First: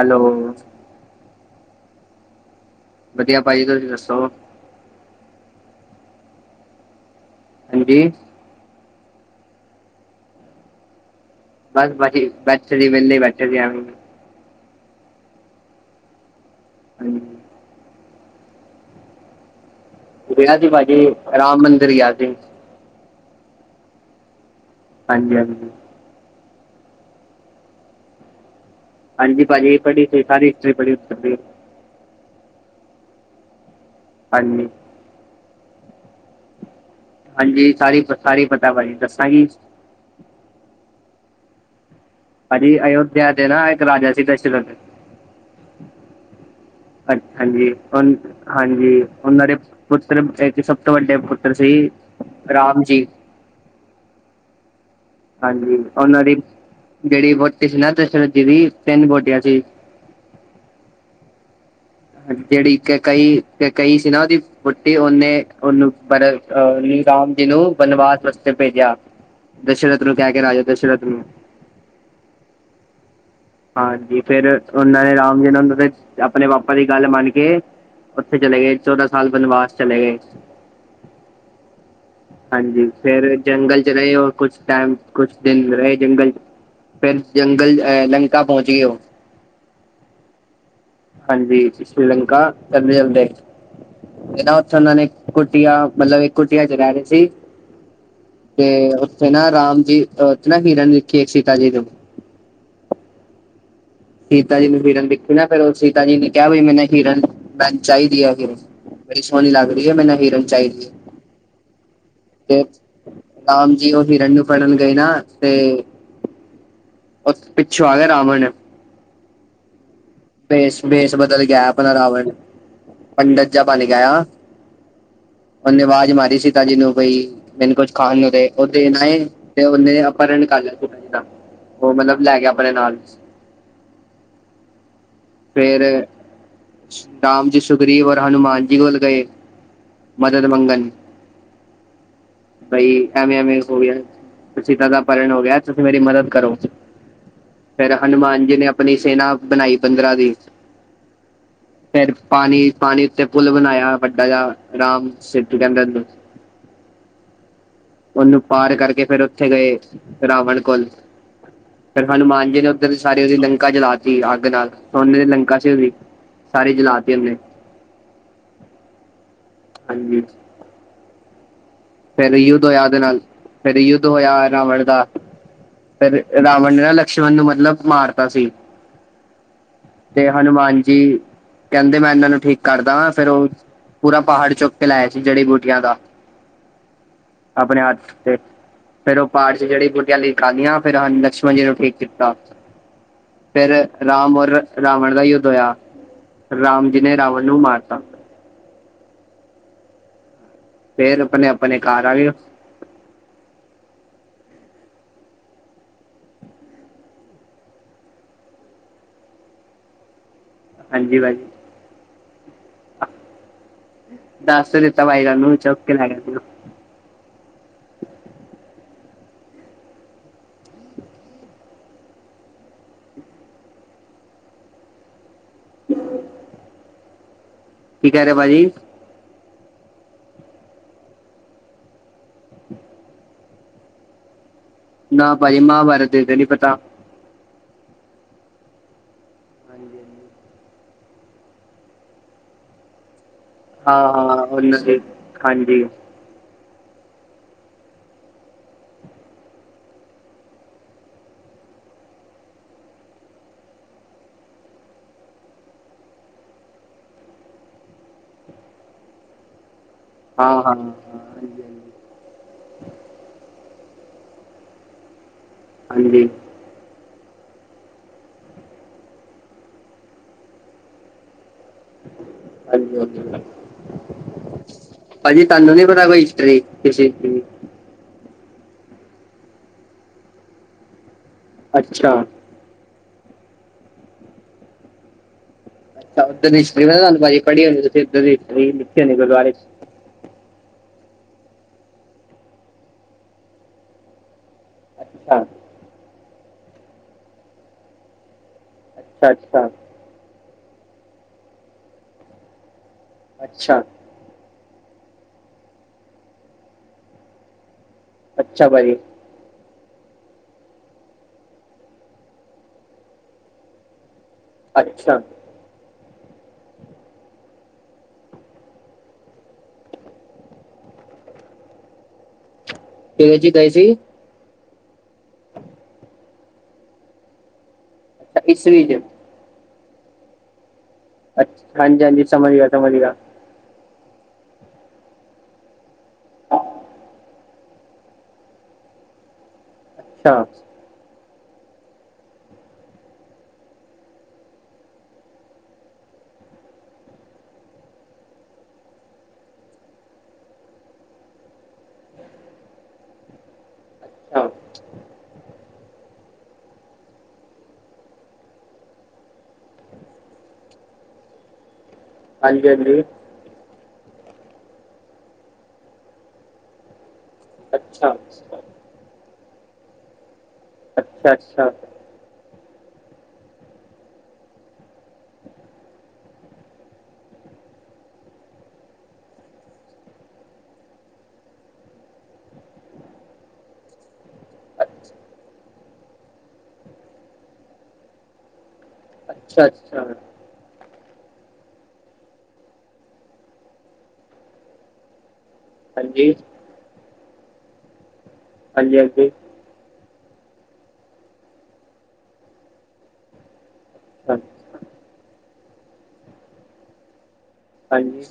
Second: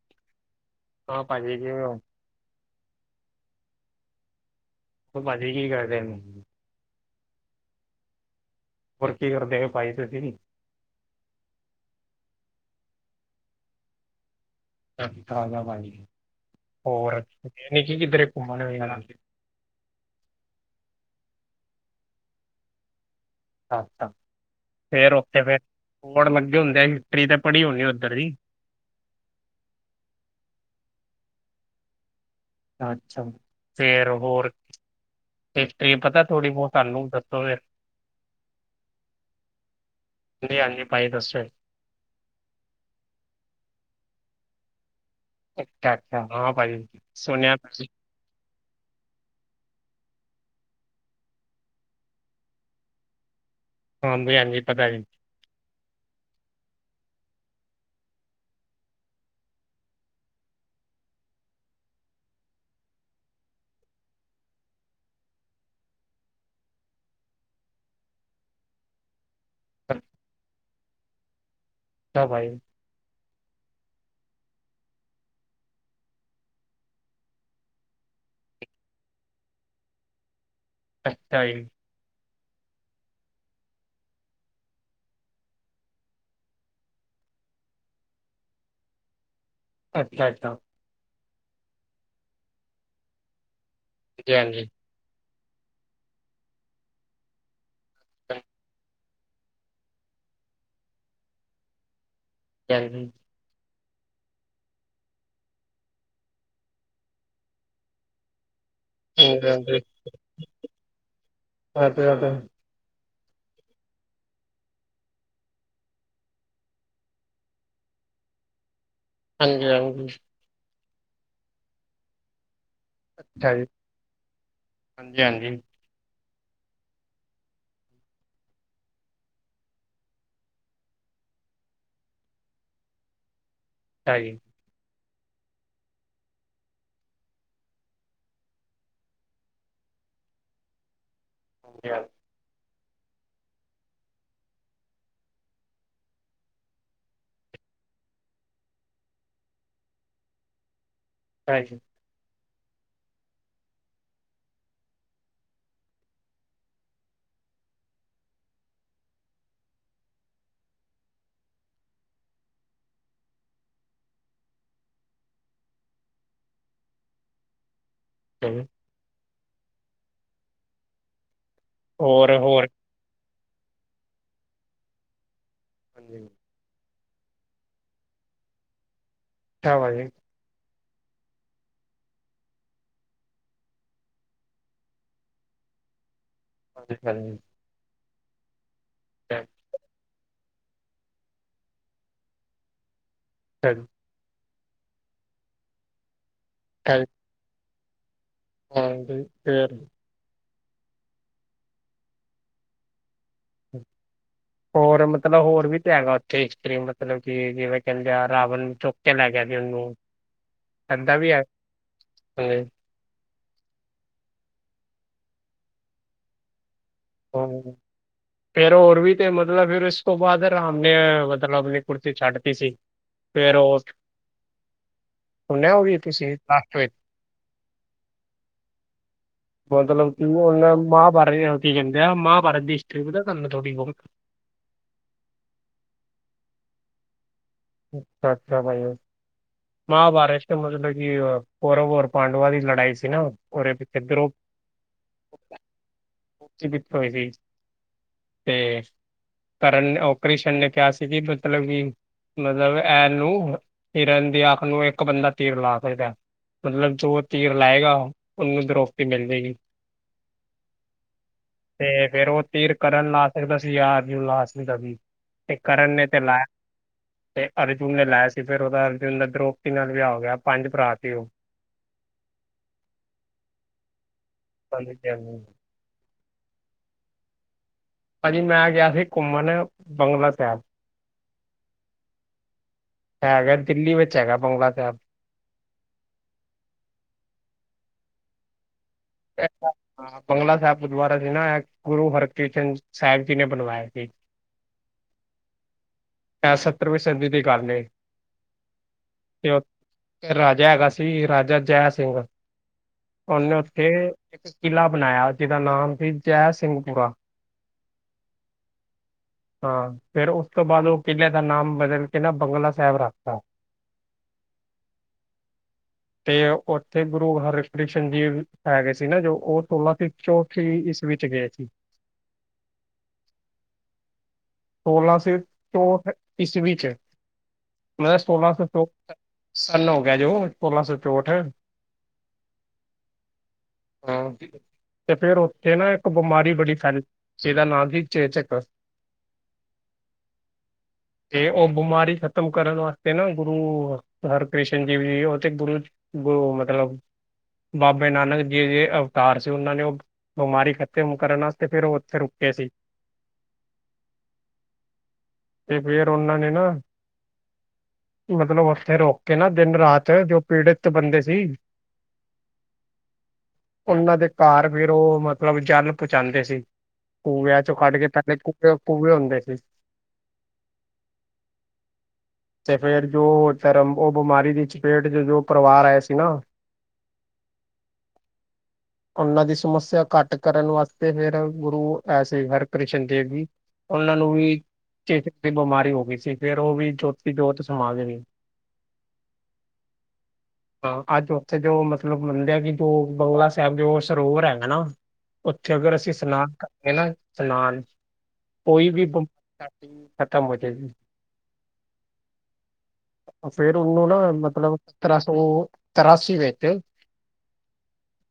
Hello. ਹਾਂ, ਭਾਜੀ ਕਿਵੇ ਔ? ਵਧੀਆ ਭਾਜੀ, ਤੁਸੀਂ ਦੱਸੋ? ਔਰ ਪਾਜੀ ਕੀ ਕਰਦੇਣੇਂ? ਹਾਂਜੀ। ਹੋਰ, ਕੀ ਕਰਦੇ [unintelligible] ਪਾਜੀ ਤੂਸੀ? ਬਸ ਬਾਜੀ ਬੈਠੇ ਸੀ, ਵੇਲੇ ਬੈਠੇ ਸੀ ਐਵੇਈ।। [inaudible] ਹੋਰ ਹਾਂਜੀ ਨੇ ਕਿ ਕਿੱਧਰੇ ਘੁੰਮਣ ਵੀ [unintelligible] ਗਿਆ ਸੀ ਭਾਜੀ, ਰਾਮ ਮੰਦਿਰ ਗਿਆ ਸੀ। ਅੱਛਾ, ਫਿਰ ਹਾਂਜੀ ਉੱਥੇ ਹਾਂਜੀ ਫਿਰ ਬਡ ਲੱਗੇ ਹੁੰਦੇ ਹਿਸਟਰੀ ਤੇ ਪੜ੍ਹੀ ਹੋਣੀ ਉੱਧਰ ਦੀ ਹਾਂਜੀ ਭਾਅਜੀ, ਪੜ੍ਹੀ ਸੀ ਸਾਰੀ ਹਿਸਟਰੀ ਪੜੀ। ਅੱਛਾ ਜੀ, ਫੇਰ ਹੋਰ ਹਾਂਜੀ ਹਿਸਟਰੀ ਪਤਾ ਥੋੜ੍ਹੀ ਬਹੁਤ ਤਾਨੂੰ ਹਾਂਜੀ, ਸਾਰੀ ਸਾਰੇ ਪਤਾ ਭਾਜੀ ਦੱਸਾਂਗੀ। ਹਾਂਜੀ, ਹਾਂਜੀ। ਭਾਈ ਦੱਸੋ। ਹਾਂਜੀ। ਅਯੋਧਿਆ ਦੇ ਨਾਂ ਇੱਕ ਰਾਜਾ ਸੀ ਦਸ਼ਰਥ। ਅੱਛਾ ਅੱਛਾ ਹਾਂ ਭਾਈ। ਅੱਛਾ ਜੀ। ਹੁਣ ਹਾਂਜੀ, ਉਹਨਾਂ ਦੇ ਪੁੱਤਰ ਇੱਕ ਸਭ ਤੋਂ ਵੱਡੇ ਪੁੱਤਰ ਸੀ, ਰਾਮ ਜੀ। ਹਾਂਜੀ, ਹਾਂਜੀ। ਪਤਾ ਜੀ। ਹਾਂਜੀ ਉਹਨਾਂ ਦੀ ਜਿਹੜੀ ਵਹੁਟੀ ਸੀ ਨਾ ਦਸ਼ਰਥ ਜੀ ਦੀ ਤਿੰਨ ਵਹੁਟੀਆਂ ਸੀ। ਜਿਹੜੀ ਕੇਕਈ ਕੇਕਈ ਸੀ ਨਾ ਉਹਦੀ ਵਹੁਟੀ ਉਹਨੇ ਉਹਨੂੰ ਬੜ ਅਹ ਨਹੀਂ ਰਾਮ ਜੀ ਨੂੰ ਬਨਵਾਸ ਵਾਸਤੇ ਭੇਜਿਆ ਦਸ਼ਰਥ ਨੂੰ ਕਹਿ ਕੇ ਰਾਜਾ ਦਸ਼ਰਥ ਨੂੰ। ਭਾਈ। ਹਾਂਜੀ। ਫਿਰ ਉਹਨਾਂ ਨੇ ਰਾਮ ਜੀ ਨੂੰ ਉਹਨਾਂ ਦੇ ਆਪਣੇ ਪਾਪਾ ਦੀ ਗੱਲ ਮੰਨ ਕੇ ਉੱਥੇ ਚਲੇ ਗਏ ਚੌਦਾਂ ਸਾਲ ਬਨਵਾਸ ਚਲੇ ਗਏ। ਅੱਛਾ ਜੀ। ਹਾਂਜੀ, ਫਿਰ ਜੰਗਲ ਚ ਰਹੇ ਉਹ ਕੁਛ ਟਾਈਮ ਕੁਛ ਦਿਨ ਰਹੇ ਜੰਗਲ ਚ। ਫਿਰ ਜੰਗਲ ਅ ਲੰਕਾ ਪਹੁੰਚ ਗਏ ਉਹ। ਅੱਛਾ-ਅੱਛਾ। ਹਾਂਜੀ, ਸ਼੍ਰੀਲੰਕਾ ਚੱਲਦੇ ਚੱਲਦੇ ਜੀ ਇਹ ਨਾ ਹਾਂਜੀ ਉੱਥੇ ਉਹਨਾਂ ਨੇ ਕੁੱਟੀਆ ਮਤਲਬ ਇੱਕ ਕੁਟੀਆ ਚ ਰਹਿ ਰਹੇ ਸੀ ਤੇ ਉਥੇ ਨਾ ਰਾਮ ਜੀ ਅਹ ਉੱਥੇ ਨਾ ਹਿਰਨ ਦਿੱਖੀ ਇੱਕ ਸੀਤਾ ਜੀ ਨੂੰ। ਚਲ ਬਈ। ਸੀਤਾ ਜੀ ਨੂੰ ਹਿਰਨ ਦਿੱਖੀ ਨਾ ਫਿਰ ਉਹ ਸੀਤਾ ਜੀ ਨੇ ਕਿਹਾ ਬਈ ਮੈਨੂੰ ਹਿਰਨ ਮੈਨੂੰ ਚਾਹੀਦੀ ਹੈ ਹਿਰਨ। ਬੜੀ ਸੋਹਣੀ ਲੱਗ ਹਾਂਜੀ ਰਹੀ ਏ ਮੈਨੂੰ ਹਿਰਨ ਚਾਹੀਦੀ ਹਾਂਜੀ ਏ, ਤੇ ਰਾਮ ਜੀ ਉਹ ਹਿਰਨ ਨੂੰ ਫੜਨ ਗਏ ਨਾ ਤੇ ਉਹ ਪਿੱਛੋਂ ਆ ਗਿਆ ਰਾਵਣ ਹਾਂਜੀ-ਹਾਂਜੀ। ਭੇਸ਼-ਭੇਸ਼ ਬਦਲ ਕੇ ਆਇਆ ਆਪਣਾ ਰਾਵਣ। ਪੰਡਤ ਜਿਹਾ ਬਣ ਕੇ ਆਇਆ। ਹਾਂਜੀ ਹਾਂਜੀ ਉਹ ਨੇ ਆਵਾਜ਼ ਮਾਰੀ ਸੀ। ਸੀਤਾ ਜੀ ਨੂੰ ਕਈ ਮੈਨੂੰ ਕੁਛ ਖਾਣ ਨੂੰ ਦੇ। ਉਹ ਦੇਣ ਆਏ ਤੇ ਉਹਨੇ ਅਪਹਰਨ ਕਰ ਲਿਆ ਸੀਤਾ ਜੀ ਦਾ। ਉਹ ਮਤਲਬ ਲੈ ਗਿਆ ਆਪਣੇ ਨਾਲ। ਅੱਛਾ ਜੀ। ਫਿਰ ਰਾਮ ਜੀ ਸੁਗਰੀਵ ਔਰ ਹਨੂੰਮਾਨ ਜੀ ਕੋਲ ਗਏ ਮਦਦ ਮੰਗਣ। ਹਾਂਜੀ। ਬਈ ਐਵੇਂ ਐਵੇਂ ਹੋ ਗਿਆ। ਸੀਤਾ ਦਾ ਅਪਹਰਣ ਹੋ ਗਿਆ। ਤੁਸੀਂ ਮੇਰੀ ਮਦਦ ਕਰੋ। ਫਿਰ ਹਨੂੰਮਾਨ ਜੀ ਨੇ ਆਪਣੀ ਸੇਨਾ ਬਣਾਈ ਬੰਦਰਾ ਦੀ। ਹਾਂਜੀ। ਫਿਰ ਪਾਣੀ ਪਾਣੀ ਉੱਤੇ ਪੁਲ ਬਣਾਇਆ ਵੱਡਾ ਜਿਹਾ ਰਾਮ ਸੇਤੂ ਕਹਿੰਦੇ ਉਹਨੂੰ। ਉਹਨੂੰ ਪਾਰ ਕਰਕੇ ਫਿਰ ਉੱਥੇ ਗਏ ਰਾਵਣ ਕੋਲ। ਫਿਰ ਹਨੂੰਮਾਨ ਜੀ ਨੇ ਉੱਧਰ ਸਾਰੀ ਉਹਦੀ ਲੰਕਾ ਜਲਾ ਤੀ ਅੱਗ ਨਾਲ। ਸੋਨੇ ਦੀ ਲੰਕਾ ਸੀ ਉਹਦੀ ਸਾਰੀ ਜਲਾ ਤੀ ਉਹਨੇ। [unintelligible] ਹਾਂਜੀ। ਹੋਰ ਫਿਰ ਯੁੱਧ ਹੋਰ ਹੋਇਆ ਉਹਦੇ ਨਾਲ। ਫਿਰ ਯੁੱਧ ਹੋਇਆ ਰਾਵਣ ਦਾ। ਫਿਰ ਹਾਂਜੀ ਰਾਵਣ ਨੇ ਨਾ ਸ਼ਰਵਣ ਨੂੰ ਮਤਲਬ ਮਾਰਤਾ ਸੀ। [unintelligible] ਜੀ। ਤੇ ਹਨੂੰਮਾਨ ਜੀ ਕਹਿੰਦੇ ਮੈਂ ਇਹਨਾਂ ਨੂੰ ਠੀਕ ਕਰਦਾ ਫਿਰ ਉਹ ਪੂਰਾ ਪਹਾੜ ਚੁੱਕ ਕੇ ਲੈ ਆਏ ਸੀ ਜੜੀ ਬੂਟੀਆਂ ਦਾ। ਅੱਛਾ ਜੀ। ਆਪਣੇ ਹੱਥ ਤੇ ਫਿਰ ਉਹ ਪਹਾੜ ਚ ਜੜੀ ਬੁਟੀਆਂ ਲਈ ਖਾਧੀਆਂ ਫਿਰ ਹਾਂ ਲਕਸ਼ਮਣ ਜੀ ਨੂੰ ਠੀਕ ਕੀਤਾ। ਫਿਰ ਚਲੋ, ਰਾਮ ਔਰ ਰਾਵਣ ਦਾ ਯੁੱਧ ਹੋਇਆ, ਰਾਮ ਜੀ ਨੇ ਰਾਵਣ ਨੂੰ ਮਾਰ ਹਾਂ, ਬਈ ਫੇਰ? ਫੇਰ, ਆਪਣੇ-ਆਪਣੇ ਘਰ ਆ ਗਏ ਓ। ਹੋਰ ਮਤਲਬ, ਹੋਰ ਵੀ ਤੇ ਹੈਗਾ, ਉੱਥੇ ਹਿਸਟਰੀ ਮਤਲਬ ਕਿ, ਜਿਵੇਂ ਕਹਿੰਦੇ ਆ, ਰਾਵਣ ਚੁੱਕ ਕੇ ਲੈ ਗਿਆ ਸੀ, ਉਹਨੂੰ। ਏਦਾਂ ਹਾਂਜੀ, ਵੀ ਹੈ ਹਾਂਜੀ, [unintelligible] ਦੱਸ ਤੇ ਦਿੱਤਾ ਬਾਈ ਤੁਹਾਨੂੰ, ਚੁੱਕ ਕੇ ਲੈ ਗਏ ਸੀ ਹੂੰ। ਫੇਰ, ਹੋਰ ਵੀ ਤੇ ਮਤਲਬ, ਫਿਰ ਉਸ ਤੋਂ ਬਾਅਦ ਰਾਮ ਨੇ ਮਤਲਬ, ਆਪਣੀ ਕੁੁੜਤੀ ਛੱਡ ਤੀ ਸੀ। [unintelligible] ਕੀ, ਕਹਿ ਰਹੇ ਹੋ ਭਾਜੀ? ਮਤਲਬ ਕਿ, ਹੁਣ ਮਹਾਭਾਰਤ। [unintelligible] ਕਿ ਕਹਿੰਦੇ ਆ, ਮਹਾਭਾਰਤ ਦੀ ਹਿਸਟਰੀ ਪਤਾ ਹੈ? ਤੁਹਾਨੂੰ ਥੋੜੀ ਬਹੁਤ। ਨਾ, ਭਾਈ ਮਹਾਭਾਰਤ ਦੀ ਤੇ ਨਹੀਂ ਪਤਾ। ਟਾਂ-ਟਾਂ [unintelligible] ਮਹਾਭਾਰਤ ਚ। ਮਤਲਬ ਕਿ, ਕੌਰਵ ਔਰ ਪਾਂਡਵਾਂ ਦੀ, ਲੜਾਈ ਸੀ ਨਾ। ਉਹਦੇ ਪਿੱਛੇ ਹਾਂ- ਦ੍ਰੋਪਦੀ ਹਾਂ [unintelligible] ਹਾਂਜੀ। ਓਕੇ, ਬਿਟ ਪਾਈ ਗਈ। ਤੇ ਕਰਨ ਉਹ ਕ੍ਰਿਸ਼ਨ ਨੇ ਕਿਹਾ ਸੀ, ਕਿ ਮਤਲਬ ਕਿ ਮਤਲਬ, ਐਨ ਨੂੰ, ਹਿਰਨ ਦੀ ਅੱਖ ਨੂੰ, ਇੱਕ ਬੰਦਾ ਤੀਰ ਲਾ ਸਕਦਾ। ਮਤਲਬ ਜੋ ਤੀਰ ਲਾਏਗਾ, ਉਹਨੂੰ ਦਰੋਪਦੀ ਮਿਲ ਜਾਏਗੀ। ਹਾਂ- ਹਾਂ। ਹਾਂਜੀ ਤੇ ਫੇਰ, ਉਹ ਤੀਰ ਕਰਨ ਲਾ ਸਕਦਾ ਸੀ, ਯਾ ਅਰਜੁਨ ਲਾ ਸਕਦਾ ਸੀ, ਤੇ ਕਰਨ ਨੇ ਤੇ ਹਾਂਜੀ ਲਾਇਆ ਤੇ, ਅਰਜੁਨ ਨੇ ਲਾਇਆ ਸੀ, ਫਿਰ ਉਹਦਾ ਅਰਜੁਨ ਦਾ ਦਰੋਪਤੀ ਨਾਲ ਵਿਆਹ ਹੋ ਗਿਆ, ਪੰਜ ਭਰਾ ਸੀ, ਉਹ ਹਾਂਜੀ -ਹਾਂਜੀ, ਹਾਂਜੀ, ਭਾਜੀ ਹਾਂਜੀ। ਤਹਾਨੂੰ ਨੀ ਪਤਾ ਕੋਈ ਹਿਸਟਰੀ? [inaudible] ਭਾਜੀ ਮੈਂ ਗਿਆ ਸੀ, ਘੁੰਮਣ ਬੰਗਲਾ ਸਾਹਿਬ ਅੱਛਾ। ਹੈਗਾ, ਦਿੱਲੀ ਵਿੱਚ ਹੈਗਾ, ਬੰਗਲਾ ਸਾਹਿਬ। ਅੱਛਾ ਉਧਰ ਦੀ, ਹਿਸਟਰੀ ਪਤਾ ਤੁਹਾਨੂੰ ਭਾਜੀ ਪੜੀ ਹੋਣੀ ਤੁਸੀਂ, ਹਿਸਟਰੀ ਲਿਖੀ ਹੁੰਦੀ, [unintelligible] ਗੁਰਦੁਆਰੇ ਚ। ਹਾਂ, ਬੰਗਲਾ ਸਾਹਿਬ ਗੁਰਦੁਆਰਾ ਸੀ ਨਾ, ਅ ਗੁਰੂ ਹਰਿਕ੍ਰਿਸ਼ਨ ਸਾਹਿਬ ਜੀ ਨੇ, ਬਣਵਾਇਆ ਸੀ। ਅੱਛਾ। ਐ ਸੱਤਰ ਵੀਂ ਸਦੀ ਦੀ ਗੱਲ ਏ, ਅੱਛਾ ਤੇ ਓ ਅੱਛਾ ਰਾਜਾ ਹੈਗਾ ਸੀ, ਰਾਜਾ ਜੈ ਸਿੰਘ, ਉਹਨੇ ਅੱਛਾ ਉੱਥੇ ਕਿਲ੍ਹਾ ਬਣਾਇਆ, ਜਿਹਦਾ ਨਾਮ ਸੀ ਜੈ ਸਿੰਘਪੁਰਾ। ਅੱਛਾ ਭਾਜੀ। ਹਾਂ, ਫਿਰ ਉਸ ਤੋਂ ਬਾਅਦ, ਉਹ ਕਿਲ੍ਹੇ ਦਾ ਨਾਮ ਬਦਲ ਕੇ ਨਾ, ਬੰਗਲਾ ਸਾਹਿਬ ਰੱਖ ਤਾ। ਅੱਛਾ। ਤੇ, ਉੱਥੇ ਗੁਰੂ ਹਰਿਕ੍ਰਿਸ਼ਨ ਜੀ ਹੈਗੇ ਸੀ ਨਾ, ਜੋ ਉਹ ਸੋਲਾਂ ਚੌਥੀ, ਇਸਵੀ ਚ ਗਏ ਸੀ। ਕਿਹਦੇ ਚ, ਗਏ ਸੀ? ਸੋਲਾਂ ਸੌ ਚੌੰਹਠ ਈਸਵੀ ਚ, ਮਤਲਬ ਅੱਛਾ ਸੋਲਾਂ ਸੌ ਈਸਵੀ ਚੌਹ ਚ ਸੰਨ, ਹੋ ਗਿਆ ਜੋ। ਸੋਲਾਂ ਸੌ ਚੌੰਹਠ। ਅੱ ਹਾਂਜੀ -ਹਾਂਜੀ, ਸਮਝ ਗਿਆ- ਸਮਝ ਗਿਆ। ਹਾਂ, ਤੇ ਫੇਰ ਉੱਥੇ ਨਾ, ਇੱਕ ਬਿਮਾਰੀ ਬੜੀ ਫੈਲੀ। ਜਿਹਦਾ, ਨਾਂ ਸੀ ਚੇਚਕ ਅੱਛਾ। ਤੇ, ਉਹ ਬਿਮਾਰੀ ਖ਼ਤਮ ਕਰਨ ਵਾਸਤੇ ਨਾ, ਗੁਰੂ ਹਰਿ ਕ੍ਰਿਸ਼ਨ ਜੀ ਵੀ, ਉਹ ਤੇ ਗੁਰੂ ਗੁਰੂ ਮਤਲਬ ਬਾਬੇ ਨਾਨਕ ਜੀ ਦੇ ਅਵਤਾਰ ਸੀ, ਉਹਨਾਂ ਨੇ ਉਹ ਬਿਮਾਰੀ ਖ਼ਤਮ ਕਰਨ ਵਾਸਤੇ, ਫੇਰ ਉਹ ਉੱਥੇ ਰੁਕੇੇ ਸੀ। ਅੱਛਾ। ਤੇ ਫਿਰ ਓਹਨਾਂ ਨੇ, ਨਾ ਮਤਲਬ ਉੱਥੇ ਰੋਕਕੇ ਨਾ ਦਿਨ-ਰਾਤ, ਜੋ ਪੀੜੀਤ ਬੰਦੇ ਸੀ ਹਾਂਜੀ-ਹਾਂਜੀ। ਉਹਨਾਂ ਦੇ ਘਰ ਫਿਰ ਉਹ, ਮਤਲਬ ਜਲ ਪਹੁੰਚਾਉਂਦੇ ਸੀ। ਖੂ ਕੱਢਕੇ ਅੱਛਾ ਪਹਿਲੇ ਕੂ, ਕੂਏ ਹੁੰਦੇ ਸੀ। ਅੱਛਾ-ਅੱਛਾ। ਤੇ ਫਿਰ ਜੋ ਓਹ ਧਰਮ, ਉਹ ਬਿਮਾਰੀ ਦੀ ਚਪੇਟ'ਚ ਜੋ ਪਰਿਵਾਰ ਆਇਆ ਸੀ, ਨਾ [inaudible] ਉਹਨਾਂ ਦੀ ਸਮੱਸਿਆ ਘੱਟ ਕਰਨ ਵਾਸਤੇ ਫਿਰ, ਗੁਰੂ ਐਸੀ ਹਰਕ੍ਰਿ ਸ਼ਨੀ ਦੇਵ ਵੀ, ਓਹਨਾਂ ਨੂੰ ਵੀ ਚੇਚਕ ਦੀ ਬਿਮਾਰੀ ਹੋ ਗਈ ਸੀ, ਫਿਰ ਉਹ ਵੀ ਜੋਤੀ-ਜੋਤ ਸਮਾ ਗਏ। ਅੱਛਾ-ਅੱਛਾ। ਹਾਂ, ਅੱਜ ਉੱਥੇ ਜੋ ਮਤਲਬ ਮੰਨਦੇ ਆ ਕਿ, ਜੋ ਬੰਗਲਾ ਸਾਹਿਬ ਜੋ ਸਰੋਵਰ ਹੈਗਾ ਨਾ ਉੱਥੇ ਅਗਰ ਅਸੀਂ ਹਾਂਜੀ ਸਨਾਨ ਕਰਦੇ ਨਾ ਸਨਾਨ। ਕੋਈ ਹਾਂਜੀ ਵੀ ਹਾਂਜੀ ਬਮਾ--ਡੀ, ਖਤਮ ਹੋਜੇਗੀ। [inaudible] ਫੇਰ ਉਹਨੂੰ ਨਾ, ਮਤਲਬ ਸਤਰਾਂ ਸੋ, ਤਰਾਸੀ ਵਿੱਚ ਹਾਂਜੀ।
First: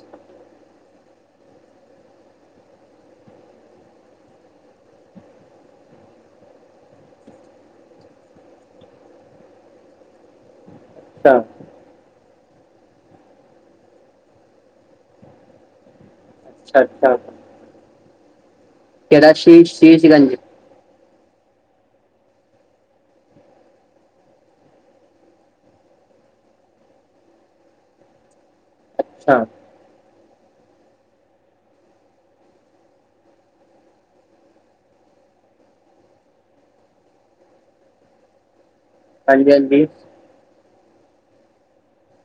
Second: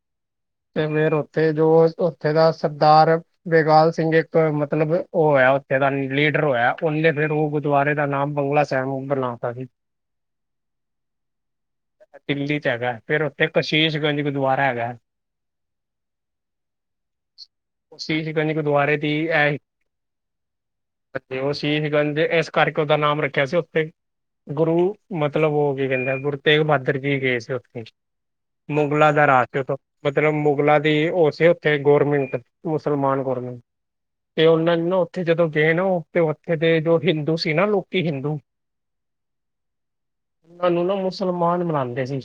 ਤੇ ਫੇਰ ਉੱਥੇ ਜੋ, ਉੱਥੇ ਦਾ ਸਰਦਾਰ ਬੇਗਾਲ ਸਿੰਘ ਏ ਮਤਲਬ ਉਹ ਹੋਇਆ, ਉੱਥੇ ਦਾ ਲੀਡਰ ਹੋਇਆ। ਉਹਨੇ ਫੇਰ, ਉਹ ਗੁਰਦੁਆਰੇ ਦਾ ਨਾਮ ਬੰਗਲਾ ਸਾਹਿਬ ਬਣਾ ਤਾਹੀ ਅੱਛਾ। ਦਿੱਲੀ'ਚ ਹੈਗਾ। ਫੇਰ ਉੱਥੇ ਕਸ਼ੀਸ਼ਗੰਜ ਗੁਰਦੁਆਰਾ ਹੈਗਾ। ਅੱਛਾ-ਅੱਛਾ। ਸ਼ੀਸ਼ਗੰਜ ਗੁਰਦੁਆਰੇ ਦੀ ਐ ਸ਼ੀ ਸ਼ੀਸ਼ਗੰਜ ਉਹ ਸੀਸਗੰਜ ਏ, ਇਸ ਕਰਕੇ ਉਹਦਾ ਨਾਮ ਰੱਖਿਆ ਸੀ ਓ ਤੇ। ਗੁਰੂ, ਮਤਲਬ ਉਹ ਕੀ ਕਹਿੰਦੇ, ਗੁਰੂ ਤੇਗ ਬਹਾਦਰ ਜੀ ਗਏ ਸੀ ਉੱਥੇ। ਮੁਗਲਾਂ ਦਾ ਅੱਛਾ ਰਾਹਤੇ ਤੋਂ ਮਤਲਬ ਮੁਗਲਾਂ ਦੀ ਉਹ ਸੀ ਉੱਥੇ, ਗੌਰਮੀਂਟ, ਮੁਸਲਮਾਨ ਗੌਰਮੀਂਟ‌। ਤੇ ਉਹਨਾਂ ਨਾ ਨੇ, ਉੱਥੇ ਜਦੋਂ ਗਏ ਨਾ, ਉਹ ਤੇ ਉੱਥੇ ਦੇ ਜੋ ਹਿੰਦੂ ਸੀ ਨਾ, ਲੋਕੀ ਹਿੰਦੂ ਹਾਂਜੀ-ਹਾਂਜੀ। ਉਹਨਾਂ ਨੂੰ ਨਾ, ਮੁਸਲਮਾਨ ਬਣਾਂਦੇ ਸੀ।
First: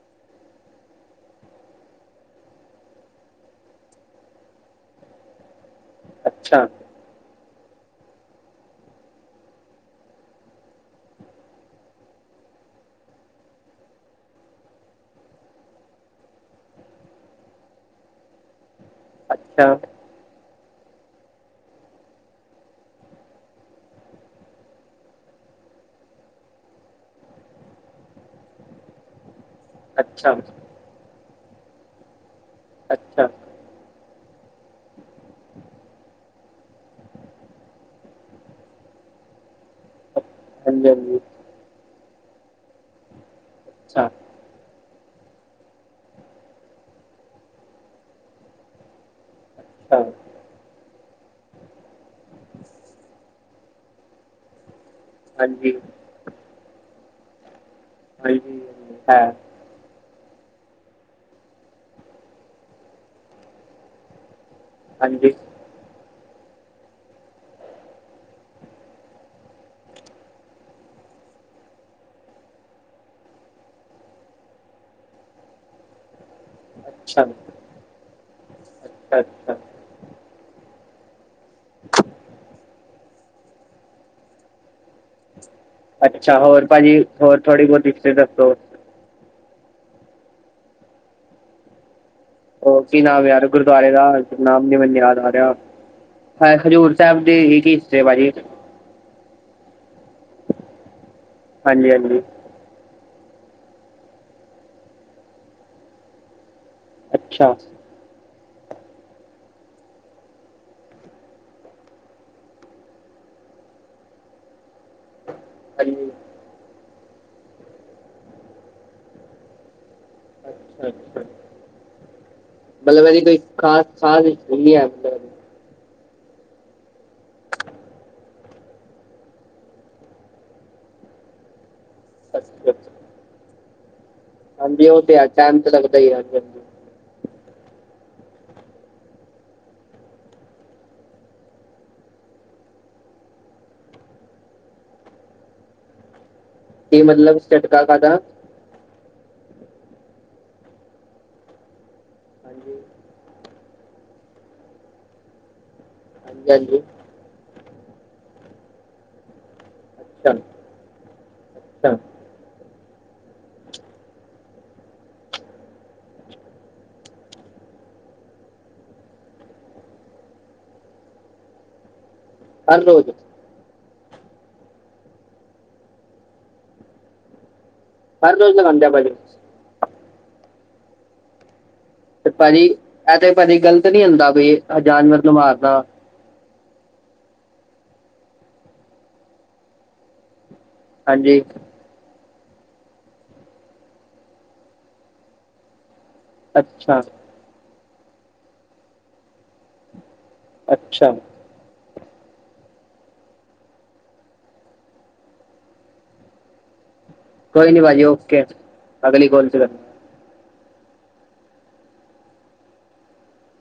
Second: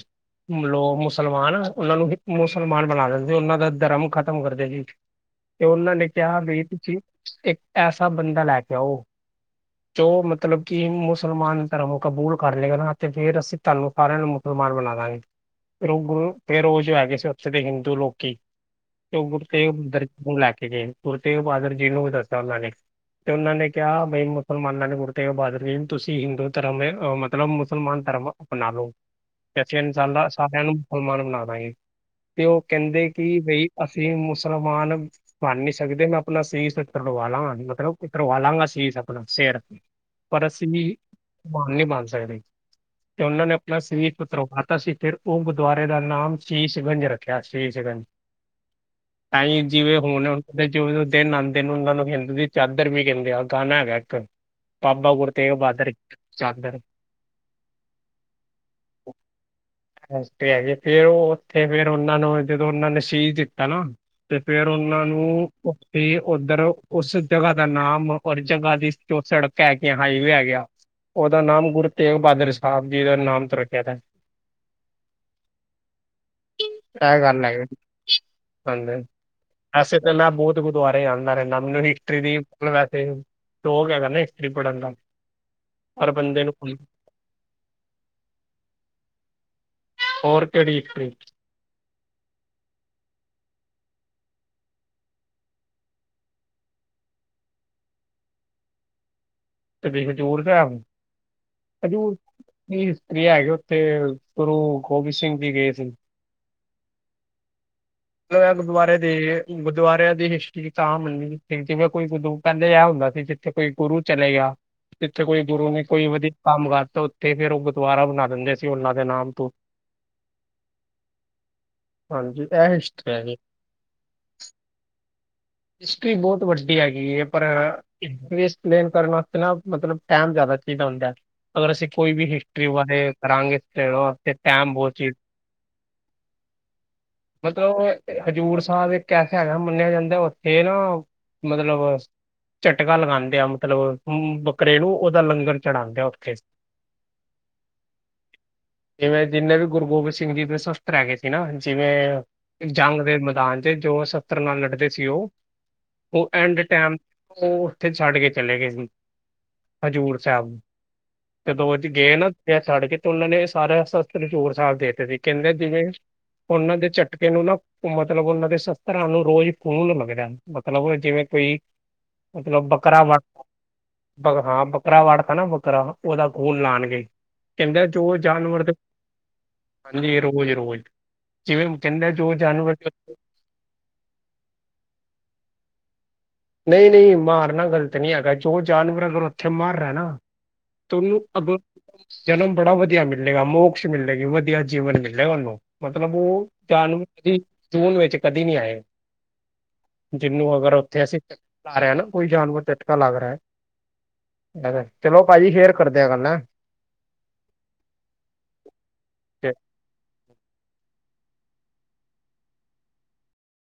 ਲੋ ਮੁਸਲਮਾਨ, ਉਹਨਾਂ ਨੂੰ ਮੁਸਲਮਾਨ ਬਣਾ ਦਿੰਦੇ ਉਹਨਾਂ ਦਾ ਧਰਮ ਖ਼ਤਮ ਕਰਦੇ ਸੀ। ਤੇ ਉਹਨਾਂ ਨੇ ਕਿਹਾ, ਵੀ ਅੱਛਾ ਤੁਸੀਂ ਇੱਕ ਐਸਾ ਬੰਦਾ ਲੈਕੇ ਆਓ ਜੋ, ਮਤਲਬ ਕਿ ਮੁਸਲਮਾਨ ਧਰਮ ਕਬੂਲ ਕਰ ਲਏਗਾ, ਨਾ ਤੇ ਫੇਰ ਅਸੀਂ ਧਾੰਨੁ ਸਾਰਿਆ ਨੂੰ, ਮੁਸਲਮਾਨ ਬਣਾਦਾਂਗੇ। ਰੁ ਗੁਰੂ, ਫੇਰ ਓ ਜੋ ਹੈਗੇ ਸੀ, ਉੱਥੋ ਦੇ ਹਿੰਦੂ ਲੋਕੀ। ਤੇ ਅੱਛਾ ਗੁਰਤੇਗਬਹੲਦਰ ਜੀ ਨੂੰ ਲੈਕੇ ਗਏ, ਗੁਰ ਤੇਗਬਹਾਦਰ ਜੀ ਨੂੰ ਵੀ ਦੱਸਿਆ ਉਹਨਾਂ ਨੇ। ਤੇ ਉਹਨਾਂ ਨੇ ਕਿਹਾ, ਬਈ ਮੁਸਲਮਾਨਾਂ ਨੇ ਗੁਰੂ ਤੇਗ ਬਹਾਦੁਰ ਜੀ ਨੂੰ, ਤੁਸੀਂ ਹਿੰਦੂ ਧਰਮ, ਮਤਲਬ ਮੁਸਲਮਾਨ ਧਰਮ ਅਪਨਾਲੋ [inaudible] ਐਸੇ ਅਹਿਸਾਨ ਦਾ ਅੱਛਾ ਸਾਰਿਆਂ ਨੂੰ ਮੁਸਲਮਾਨ ਬਣਾਦਾਂਗੇ, ਤੇ ਉਹ ਕਹਿੰਦੇ ਅੱਛਾ ਕਿ ਬਈ ਅਸੀਂ ਮੁਸਲਮਾਨ ਬਣ ਨਹੀਂ ਸਕਦੇ, ਮੈਂ ਆਪਣਾ ਸੀਸ ਤਵਾ ਲਾਂਗਾ, ਮਤਲਬ ਉਤਰਵਾ ਲਾਂਗਾ ਸੀਸ ਆਪਣਾ, ਸਿਰ ਪਰ ਅਸੀ ਹਾਂਜੀ ਨਹੀ, ਹਾਂਜੀ ਮ੍ਹਾਨ ਨੀ ਬਣ ਸਕਦੇ। ਤੇ ਉਹਨਾਂ ਨੇ ਆਪਣਾ ਅੱਛਾ ਸਰੀਰ ਉਤਰਵਾਤਾ ਸੀ, ਫਿਰ, ਉਹ ਗੁਰਦੁਆਰੇ ਦਾ ਨਾਮ ਸੀਸ਼ਗੰਜ ਰੱਖਿਆ, ਸ਼ੀਸ਼ਗੰਜ। ਹ ਤਾਂਈ, ਜਿਵੇਂ ਹੋਣ ਤੇ ਚੋਵੀ ਸੋ ਦਿਨ ਆਂਦੇ, ਉਹਨਾਂ ਨੂੰ ਹਿੰਦ ਦੀ ਚਾਦਰ ਵੀ ਕਹਿੰਦੇ ਆ, ਗਾਣਾ ਹੈਗਾ ਇੱਕ। ਬਾਬਾ ਗੁਰੂ ਤੇਗ ਹਾਂਜੀ ਬਹਾਦਰ ਚਾਦਰ ਹਾਂਜੀ ਹਾਂ ਹੱਸਦੇ ਹੈਗੇ ਫਿਰ ਉਹ ਉੱਥੇ ਫਿਰ ਉਹਨਾਂ ਨੂੰ ਜਦੋਂ ਉਹਨਾਂ ਨੇ ਸੀਜ ਦਿੱਤਾ ਨਾ ਤੇ ਫੇਰ ਉਹਨਾਂ ਹਾਂਜੀ ਨੂੰ ਉੱਤੇ ਉੱਧਰ ਉਸ ਜਗ੍ਹਾ ਦਾ ਨਾਮ ਉਸ ਜਗ੍ਹਾ ਦੀ ਜੋ ਸੜਕ ਹੈ ਗ ਹਾਈਵੇ ਹੈ ਗਿਆ ਉਹਦਾ ਨਾਮ ਗੁਰੂ ਤੇਗ ਬਹਾਦਰ ਸਾਹਿਬ ਜੀ ਦਾ ਨਾਮ ਤੋਂ ਰੱਖਿਆ ਤ [inaudible] ਐ ਅੱਛਾ ਗੱਲ ਲਗ ਹਦੇ ਅੱਛਾ ਅੱਛਾ ਅਸ [unintelligible] ਤੇ ਮੈਂ ਬਹੁਤ ਗੁਰਦੁਆਰੇ ਜਾਂਦਾ ਰਹਿੰਦਾ, ਮੈਨੂੰ ਹਿਸਟਰੀ ਦੀ ਮਤਲਬ ਵੈਸੇ ਸਟੋਰ ਹੈਗਾ ਨਾ ਹਿਸਟਰੀ ਪੜਨ ਦਾ ਹਰ ਅੱਛਾ ਬੰਦੇ ਨੂੰ ਹੋਰ ਭਾਜੀ ਹੋਰ ਥੋੜੀ ਬਹੁਤੀ ਹਿਸਟਰੀ ਦੱਸੋ ਹੋਰ ਕਿਹੜੀ ਹਿਸਟਰੀ ਉਹ ਕੀ ਨਾਮ ਯਾਰ ਗੁਰਦੁਆਰੇ ਦਾ ਨਾਮ ਨੀ ਮੈਨੂੰ ਯਾਦ ਆ ਰਿਹਾ ਹਾਂ ਖਜੂਰ ਸਾਹਿਬ ਦੀ ਕੀ ਹਿਸਟਰੀ ਭਾਜੀ ਤੇ ਹਜੂਰ ਸਾਹਿਬ ਹਾਂਜੀ ਹਾਂਜੀ ਹਿਸਟਰੀਆ ਹੈਗੇ ਉੱਥੇ ਗੁਰੂ ਗੋਬਿੰਦ ਸਿੰਘ ਜੀ ਗਏ ਸੀ ਅੱਛਾ ਮਤਲਬ ਗੁਰਦੁਆਰੇ ਦੇ ਗੁਰਦੁਆਰਿਆਂ ਦੀ ਹਿਸਟਰੀ ਤਾਂ ਮੰਨੀ ਜਿਵੇਂ ਕੋਈ ਗੁਰਦ ਪਹਿਲੇ ਇਹ ਹੁੰਦਾ ਸੀ ਜਿੱਥ ਤੇ ਕੋਈ ਗੁਰੂ ਚਲੇਗਾ ਜਿੱਥੇ ਕੋਈ ਗੁਰੂ ਨੇ ਕੋਈ ਹਾਂਜੀ ਵਧੀਆ ਕੰਮ ਕਰਤਾ ਉੱਥੇ ਫੇਰ ਉਹ ਗੁਰਦਆਰਾ ਬਣਾ ਦਿੰਦੇ ਸੀ ਉਹਨਾ ਦੇ ਨਾਮ ਤੋਂ ਅੱਛਾ ਅੱਛਾ ਹਾਂਜੀ ਇਹ ਮਤਲਬ ਹਿਸਟਰੀ ਇਹਦੀ ਹੈਗੀ ਕੋਈ ਖਾ ਖਾਸ ਨ ਹੈਬ ਹਿਸਟਰੀ ਬਹੁਤ ਵੱਡੀ ਹੈਗੀ ਹੈ ਪਰ ਐਕਸਪਲੇਨ ਕਰਨ ਵਾਸਤੇ ਨਾ ਮਤਲਬ ਟਾਈਮ ਜ਼ਿਆਦਾ ਚਾਹੀਦਾ ਹੁੰਦਾ ਅਗਰ ਅਸੀਂ ਕੋਈ ਵੀ ਹਿਸਟਰੀ ਅੱਛਾ ਵਾ ਅੱਛਾ ਇਹ ਕਰਾਂਗੇ ਤੇ ਉਹ ਹਾਂਜੀ ਉਹ ਤੇ ਹੈ ਟਾਈਮ ਲਗਦਾ ਹੀ ਅੱਜ ਕੱਲ੍ਹ ਮਤਲਬ ਹਜ਼ੂਰ ਸਾਹਿਬ ਇੱਕ ਐਸਾ ਹੈਗਾ ਮੰਨਿਆ ਜਾਂਦਾ ਉੱਥੇ ਨਾ, ਮਤਲਬ ਝਟਕਾ ਲਗਾਉਂਦੇ ਆ ਮਤਲਬ ਬੱਕਰੇ ਨੂੰ ਉਹਦਾ ਲੰਗਰ ਚੜਾਉਂਦੇ ਆ ਉੱਥੇ ਕੀ ਮਤਲਬ ਝਟਕਾ ਕਾਹਦਾ ਜਿਵੇਂ ਜਿੰਨੇ ਵੀ ਗੁਰੂ ਗੋਬਿੰਦ ਸਿੰਘ ਜੀ ਦੇ ਸਸਤਰ ਹੈ ਗਏ ਸੀ ਨਾ, ਜਿਵੇਂ ਹਾਂਜੀ ਜੰਗ ਦੇ ਮੈਦਾਨ ਤੇ ਜੋ ਸਸਤਰ ਨਾਲ ਲੜਦੇ ਸੀ ਉਹ, ਉਹ ਹਾਂਜੀ ਐਂਡ ਹਾਂਜੀ ਟਾਈਮ ਉਹ ਉੱਥੇ ਛੱਡ ਕੇ ਚਲੇ ਗਏ ਸੀ, ਹਜ਼ੂਰ ਸਾਹਿਬ ਹ [inaudible] ਜਦੋ ਉਹ 'ਚ ਗਏ ਨਾ ਛੱਡ ਕੇ ਤੇ ਉਹਨਾਂ ਨੇ ਸਾਰੇ ਸਸਤਰ ਛੋੜ ਛਾੜ ਸੀ ਕਹਿੰਦੇ ਜਿਵੇਂ ਉਹਨਾਂ ਦੇ ਝਟਕੇ ਨੂੰ ਨਾ ਮਤਲਬ ਉਹਨਾਂ ਦੇ ਸ਼ਸਤਰਾਂ ਨੂੰ ਰੋਜ਼ ਖੂਨ ਲੱਗ ਰਿਹਾ ਮਤਲਬ ਜਿਵੇਂ ਕੋਈ, ਮਤਲਬ ਹਰ ਬੱਕਰਾ ਰੋਜ਼ ਵਰ ਬ ਹਾਂ ਬੱਕਰਾ ਵਢਤਾ ਨਾ ਬੱਕਰਾ ਉਹਦਾ ਖੂਨ ਲਾਉਣਗੇ ਕਹਿੰਦਾ ਜੋ ਹਰ ਰੋਜ਼ ਜਾਨਵਰ, ਲਗਾਉਂਦੇ ਆ ਭਾਜੀ ਹਾਂਜੀ ਰੋਜ਼ -ਰੋਜ਼, ਜਿਵੇਂ ਕਹਿੰਦਾ ਜੋ ਭਾਜੀ ਜਾਨਵਰ ਦੇ- ਇਹ ਤੇ ਭਾਜੀ ਗ਼ਲਤ ਨੀ ਹੁੰਦਾ ਵੀ ਜਾਨਵਰ ਨੂੰ ਮਾਰਨਾ ਨਹੀਂ -ਨਹੀਂ ਮਾਰਨਾ ਗ਼ਲਤ ਨਹੀਂ ਹੈਗਾ ਜੋ ਜਾਨਵਰ ਅਗਰ ਉੱਥੇ ਮਾਰ ਰਿਹਾ ਨਾ ਤੁਹਨੂੰ ਹਾਂਜੀ ਅਬ [unintelligible] ਜਨਮ ਬੜਾ ਵਧੀਆ ਮਿਲੇਗਾ, ਮੋਕਸ ਮਿਲੇਗੀ, ਵਧੀਆ ਜੀਵਨ ਮਿਲੇਗਾ, ਉਹਨੂੰ ਮਤਲਬ ਉਹ ਅੱਛਾ ਜਾਨਵਰ ਦੀ ਜੂਨ ਵਿੱਚ ਕਦੀ ਨਹੀਂ ਆਏ, ਜਿਹਨੂੰ ਅਗਰ ਉੱਥੇ ਅੱਛਾ ਅਸੀਂ ਲਾ ਰਿਹਾ ਨਾ ਕੋਈ ਜਾਨਵਰ ਝਟਕਾ ਲੱਗ ਰਿਹਾ ਹੈ ਚਲੋ ਭਾਜੀ ਫੇਰ ਕਰਦੇ ਆ ਗੱਲ ਕੋਈ ਨੀ ਭਾਜੀ ਓਕੇ, ਅਗਲੀ ਕੋਲ 'ਚ ਲਗਣਾ